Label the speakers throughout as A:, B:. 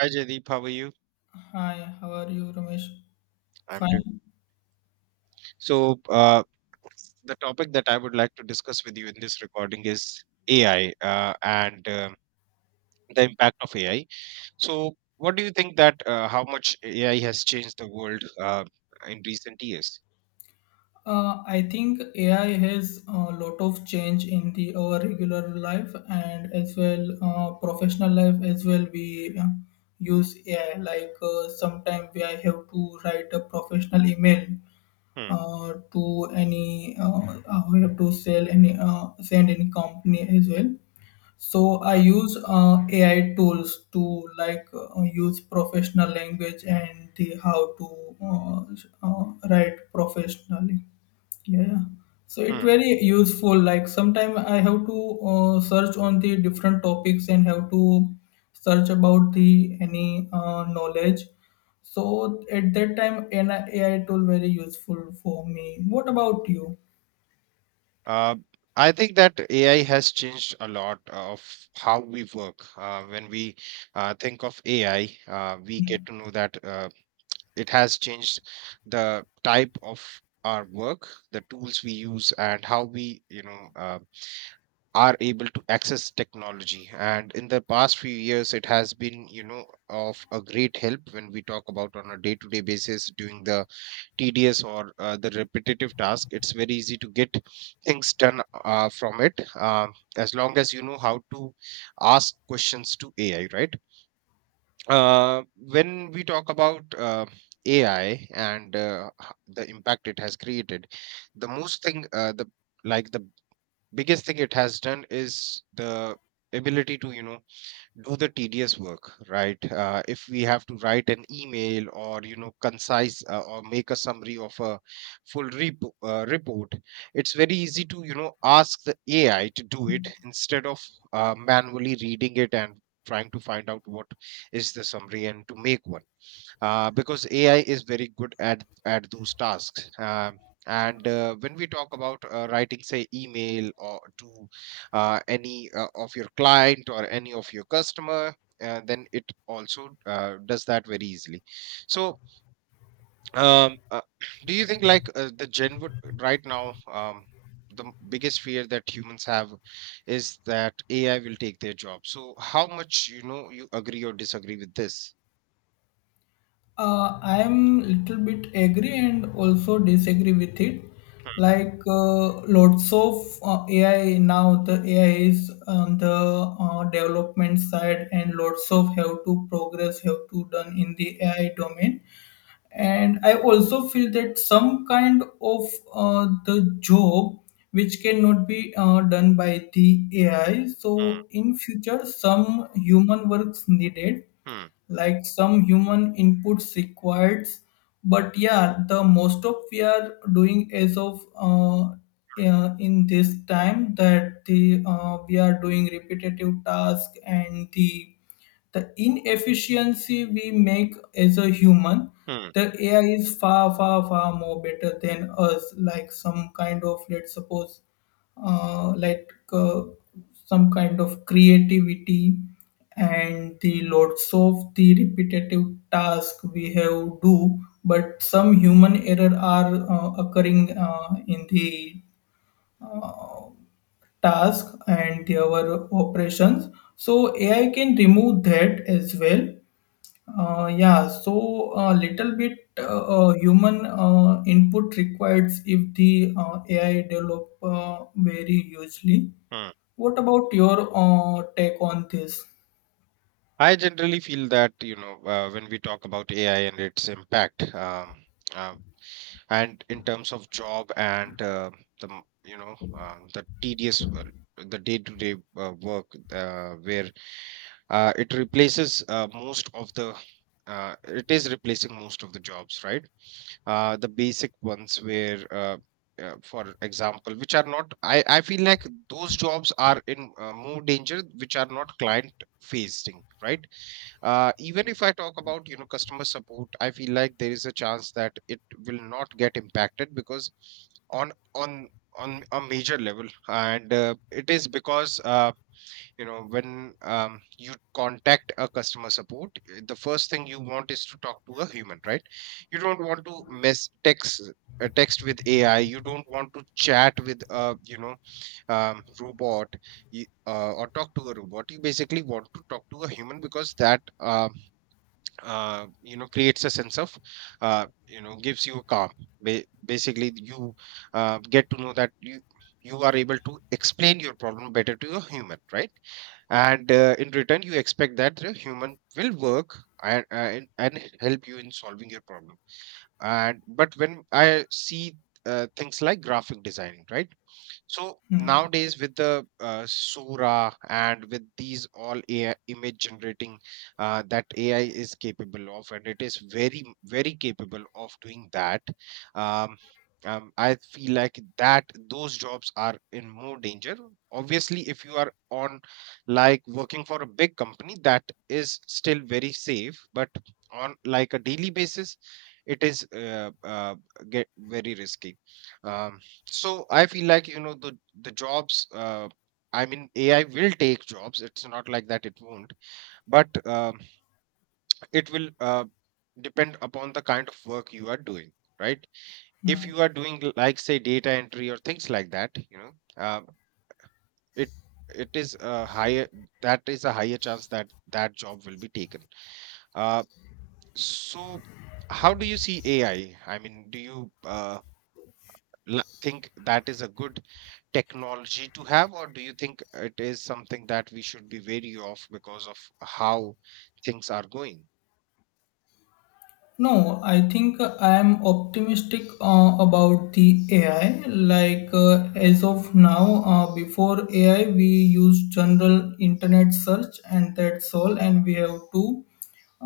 A: Hi Jaideep, how are you?
B: Hi, how are you, Ramesh?
A: I'm doing.
B: Fine.
A: So, the topic that I would like to discuss with you in this recording is AI and the impact of AI. So, what do you think that how much AI has changed the world in recent years?
B: I think AI has a lot of change in the our regular life and as well professional life as well. We use AI like sometimes we I have to write a professional email
A: Hmm,
B: to any we have to sell any send any company as well. So I
A: hmm,
B: use AI tools to like use professional language and the how to uh, write professionally. Yeah. So it
A: hmm.
B: very useful. Like sometimes I have to search on the different topics and have to search about the any knowledge. So at that time, an AI tool very useful for me. What about you?
A: Uh, I think that AI has changed a lot of how we work. When we think of AI, we get to know that. It has changed the type of our work, the tools we use, and how we, you know, are able to access technology. And in the past few years, it has been, you know, of a great help. When we talk about, on a day to day basis, doing the tedious or the repetitive task, it's very easy to get things done from it, as long as you know how to ask questions to AI, right? When we talk about AI and the impact it has created, the most thing, the like the biggest thing it has done is the ability to, you know, do the tedious work, right? If we have to write an email or, you know, concise, or make a summary of a full report, it's very easy to, you know, ask the AI to do it instead of manually reading it and trying to find out what is the summary and to make one, because AI is very good at those tasks. And when we talk about writing, say, email or to any of your client or any of your customer, then it also does that very easily. So, um, uh, do you think like the gen would right now? The biggest fear that humans have is that AI will take their job. So, how much, you know, you agree or disagree with this?
B: I'm little bit agree and also disagree with it. Like lots of AI now, the AI is on the development side, and lots of have to progress have to done in the AI domain. And I also feel that some kind of the job which cannot be done by the AI.
A: Hmm,
B: So in future, some human works needed,
A: hmm,
B: like some human inputs required. But yeah, the most of we are doing as of in this time that the we are doing repetitive task, and the inefficiency we make as a human,
A: hmm,
B: the AI is far more better than us. Like some kind of, let's suppose, like, some kind of creativity, and the lots of the repetitive task we have do. But some human error are occurring in the task and the our operations, so AI can remove that as well. Yeah, so a little bit human input required if the AI develop very hugely.
A: hmm.
B: What about your take on this?
A: I generally feel that, you know, when we talk about AI and its impact, uh, and in terms of job and the m- you know the tedious, the day-to-day work, where it replaces most of the it is replacing most of the jobs, right? The basic ones where, for example, which are not, I feel like those jobs are in more danger, which are not client facing, right? Even if I talk about, you know, customer support, I feel like there is a chance that it will not get impacted because on on on a major level. And it is because, you know, when, you contact a customer support, the first thing you want is to talk to a human, right? You don't want to mess text, text with AI. You don't want to chat with a, you know, robot, or talk to a robot. You basically want to talk to a human, because that you know, creates a sense of, you know, gives you a calm. Basically, you get to know that you are able to explain your problem better to a human, right? And in return, you expect that the human will work and help you in solving your problem. And but when I see things like graphic designing, right? So,
B: Hmm.
A: nowadays, with the Sora and with these all AI image generating that AI is capable of, and it is very, very capable of doing that. Um, I feel like that those jobs are in more danger. Obviously, if you are on, like, working for a big company, that is still very safe. But on, like, a daily basis, it is, get very risky. Um, so, I feel like, you know, the jobs, I mean, AI will take jobs. It's not like that it won't, but it will depend upon the kind of work you are doing, right? If
B: Hmm.
A: you are doing, like, say, data entry or things like that, you know, uh, it it is a higher that is a higher chance that job will be taken. Uh, so, how do you see AI? I mean, do you think that is a good technology to have, or do you think it is something that we should be wary of because of how things are going?
B: No, I think I am optimistic about the AI. Like as of now, before AI, we use general internet search, and that's all. And we have to,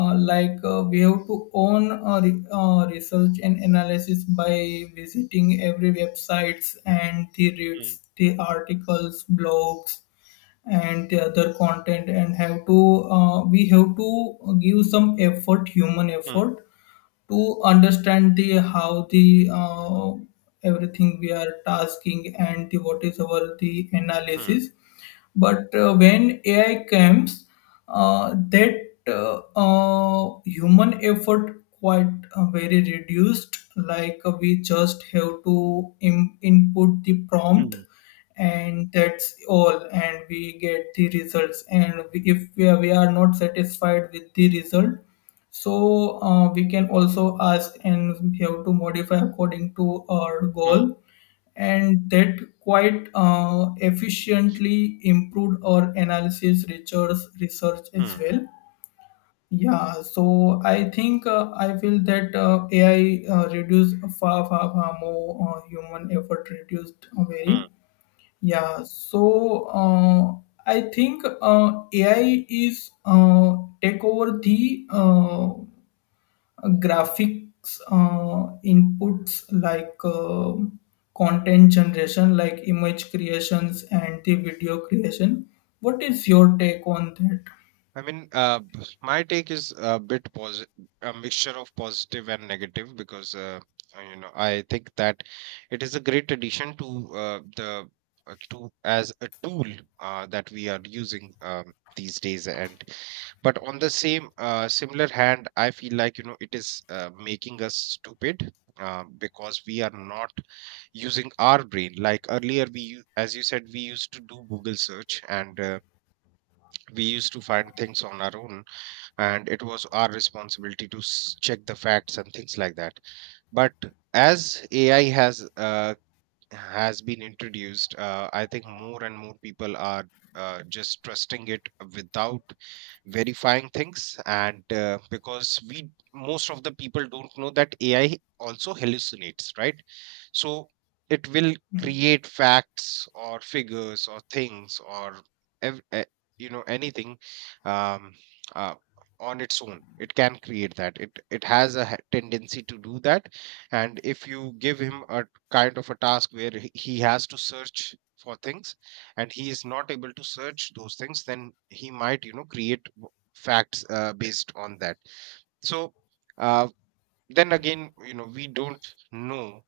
B: like, we have to own research and analysis by visiting every websites and the
A: Hmm,
B: reads, the articles, blogs, and the other content, and have to, we have to give some effort, human
A: hmm,
B: effort to understand the how the everything we are tasking, and the, what is our the
A: hmm,
B: analysis. But when AI comes, that human effort quite very reduced. Like we just have to input the prompt,
A: hmm,
B: and that's all. And we get the results, and we are not satisfied with the result, so we can also ask, and we have to modify according to our
A: hmm,
B: goal. And that quite efficiently improved our analysis, research as
A: hmm,
B: well. Yeah, so I think I feel that AI reduce far more human effort reduced very.
A: hmm.
B: Yeah, so I think AI is take over the graphics inputs like content generation like image creations and the video creation. What is your take on that?
A: I mean, my take is a bit, a mixture of positive and negative, because, you know, I think that it is a great addition to, the, to, as a tool, that we are using, these days. And but on the same, similar hand, I feel like, you know, it is making us stupid, because we are not using our brain. Like, earlier, as you said, we used to do google search, and we used to find things on our own, and it was our responsibility to check the facts and things like that. But as AI has been introduced, I think more and more people are just trusting it without verifying things. And because most of the people don't know that AI also hallucinates, right? So, it will
B: Hmm.
A: create facts or figures or things, or ev- eh, you know, anything, um, uh, on its own. It can create that. It has a tendency to do that, and if you give him a kind of a task where he has to search for things, and he is not able to search those things, then he might, you know, create facts, based on that. So, uh, then again, you know, we don't know,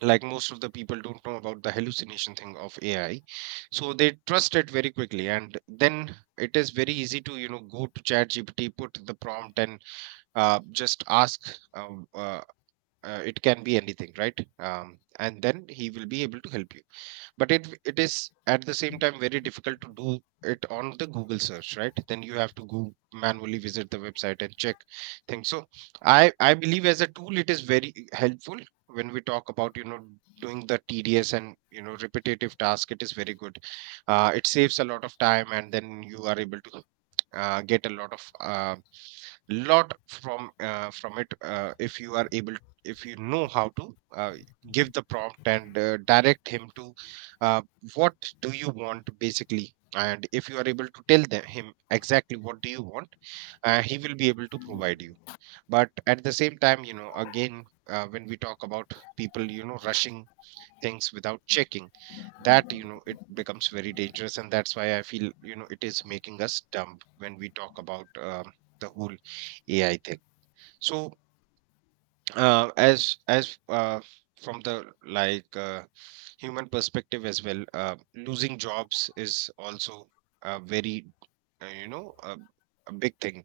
A: like, most of the people don't know about the hallucination thing of AI. So, they trust it very quickly, and then it is very easy to, you know, go to ChatGPT, put the prompt, and just ask, uh, uh, it can be anything, right? And then he will be able to help you. But it is, at the same time, very difficult to do it on the google search, right? Then you have to go manually, visit the website, and check things. So, I believe, as a tool, it is very helpful when we talk about, you know, doing the tedious and, you know, repetitive task. It is very good. It saves a lot of time, and then you are able to get a lot of, lot from it. If you know how to uh, give the prompt, and direct him to, uh, what do you want, basically. And if you are able to tell him exactly what do you want, he will be able to provide you. But at the same time, you know, again, when we talk about people, you know, rushing things without checking, that, you know, it becomes very dangerous. And that's why I feel, you know, it is making us dumb. When we talk about, the whole AI thing, so, as from the, like, human perspective as well, losing jobs is also a very, you know, a big thing.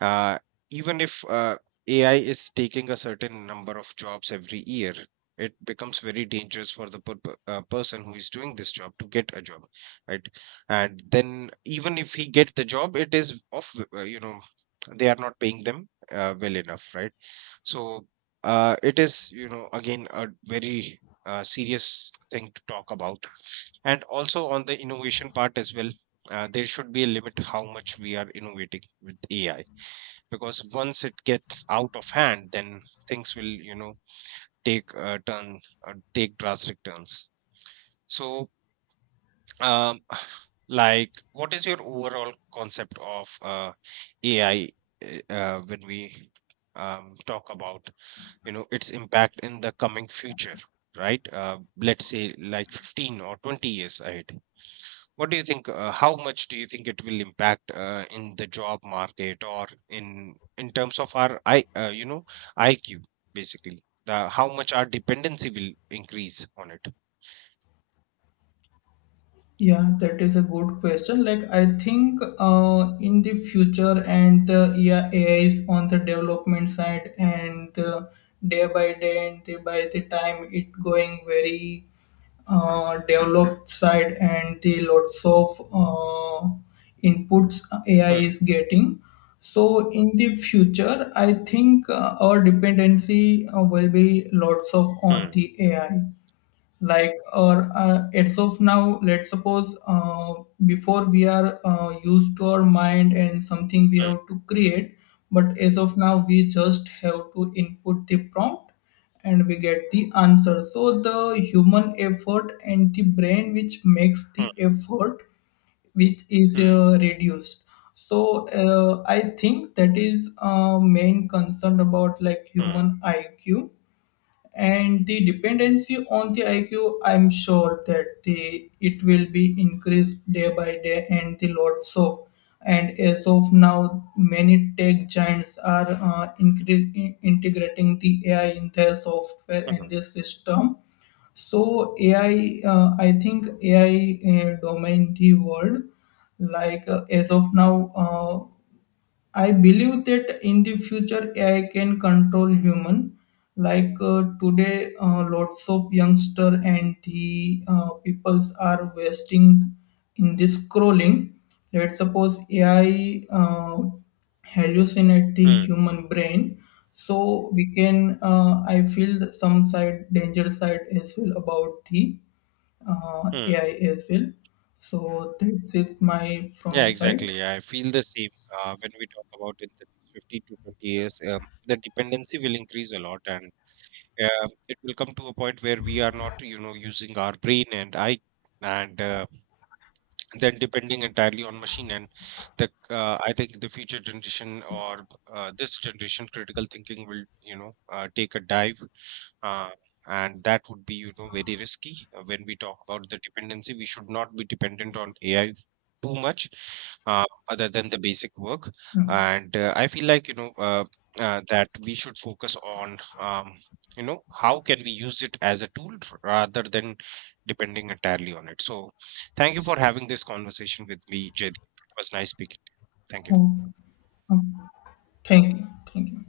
A: Uh, even if ai is taking a certain number of jobs every year, it becomes very dangerous for the, person who is doing this job to get a job, right? And then, even if he get the job, it is of, you know, they are not paying them, well enough, right? So, it is, you know, again, a very, serious thing to talk about. And also, on the innovation part as well, there should be a limit how much we are innovating with AI, because once it gets out of hand, then things will, you know, take a turn, take drastic turns. So, um, like, what is your overall concept of AI, when we, talk about, you know, its impact in the coming future, right? Let's say, like, 15 or 20 years ahead, what do you think, how much do you think it will impact, in the job market, or in terms of our, I you know IQ, basically, how much our dependency will increase on it?
B: Yeah, that is a good question. Like, I think in the future, and the, yeah, AI is on the development side, and day by day, and the, by the time it going very developed side, and the lots of inputs AI
A: Hmm,
B: is getting. So, in the future, I think our dependency will be lots of on
A: hmm,
B: the AI, like or as of now, let's suppose, before we are used to our mind and something we
A: hmm,
B: have to create. But as of now, we just have to input the prompt and we get the answer. So the human effort and the brain which makes the effort, which is
A: hmm,
B: reduced. So I think that is main concern about like
A: hmm,
B: human IQ, and the dependency on the IQ. I'm sure that the it will be increased day by day, and the lots of. And as of now, many tech giants are integrating the AI in their software
A: hmm, hmm,
B: and their system. So AI, I think AI domain the world, like as of now. I believe that in the future AI can control human. Like today, lots of youngster and the peoples are wasting in this scrolling. Let's suppose AI hallucinate the
A: hmm,
B: human brain, so we can. I feel some side danger side as well about the
A: hmm.
B: AI as well. So that's it, my
A: Yeah,
B: from side.
A: exactly. I feel the same, when we talk about, in the next 15 to 20 years. The dependency will increase a lot, and it will come to a point where we are not, you know, using our brain and eye, and then depending entirely on machine. And the I think the future generation or this generation, critical thinking will, you know, take a dive, uh, and that would be, you know, very risky. When we talk about the dependency, we should not be dependent on AI too much, other than the basic work.
B: Hmm.
A: And I feel like, you know, that we should focus on, you know, how can we use it as a tool rather than depending entirely on it. So, thank you for having this conversation with me, Jaydeep. It was nice speaking. Thank you.
B: Oh, oh. Thank you. Thank you.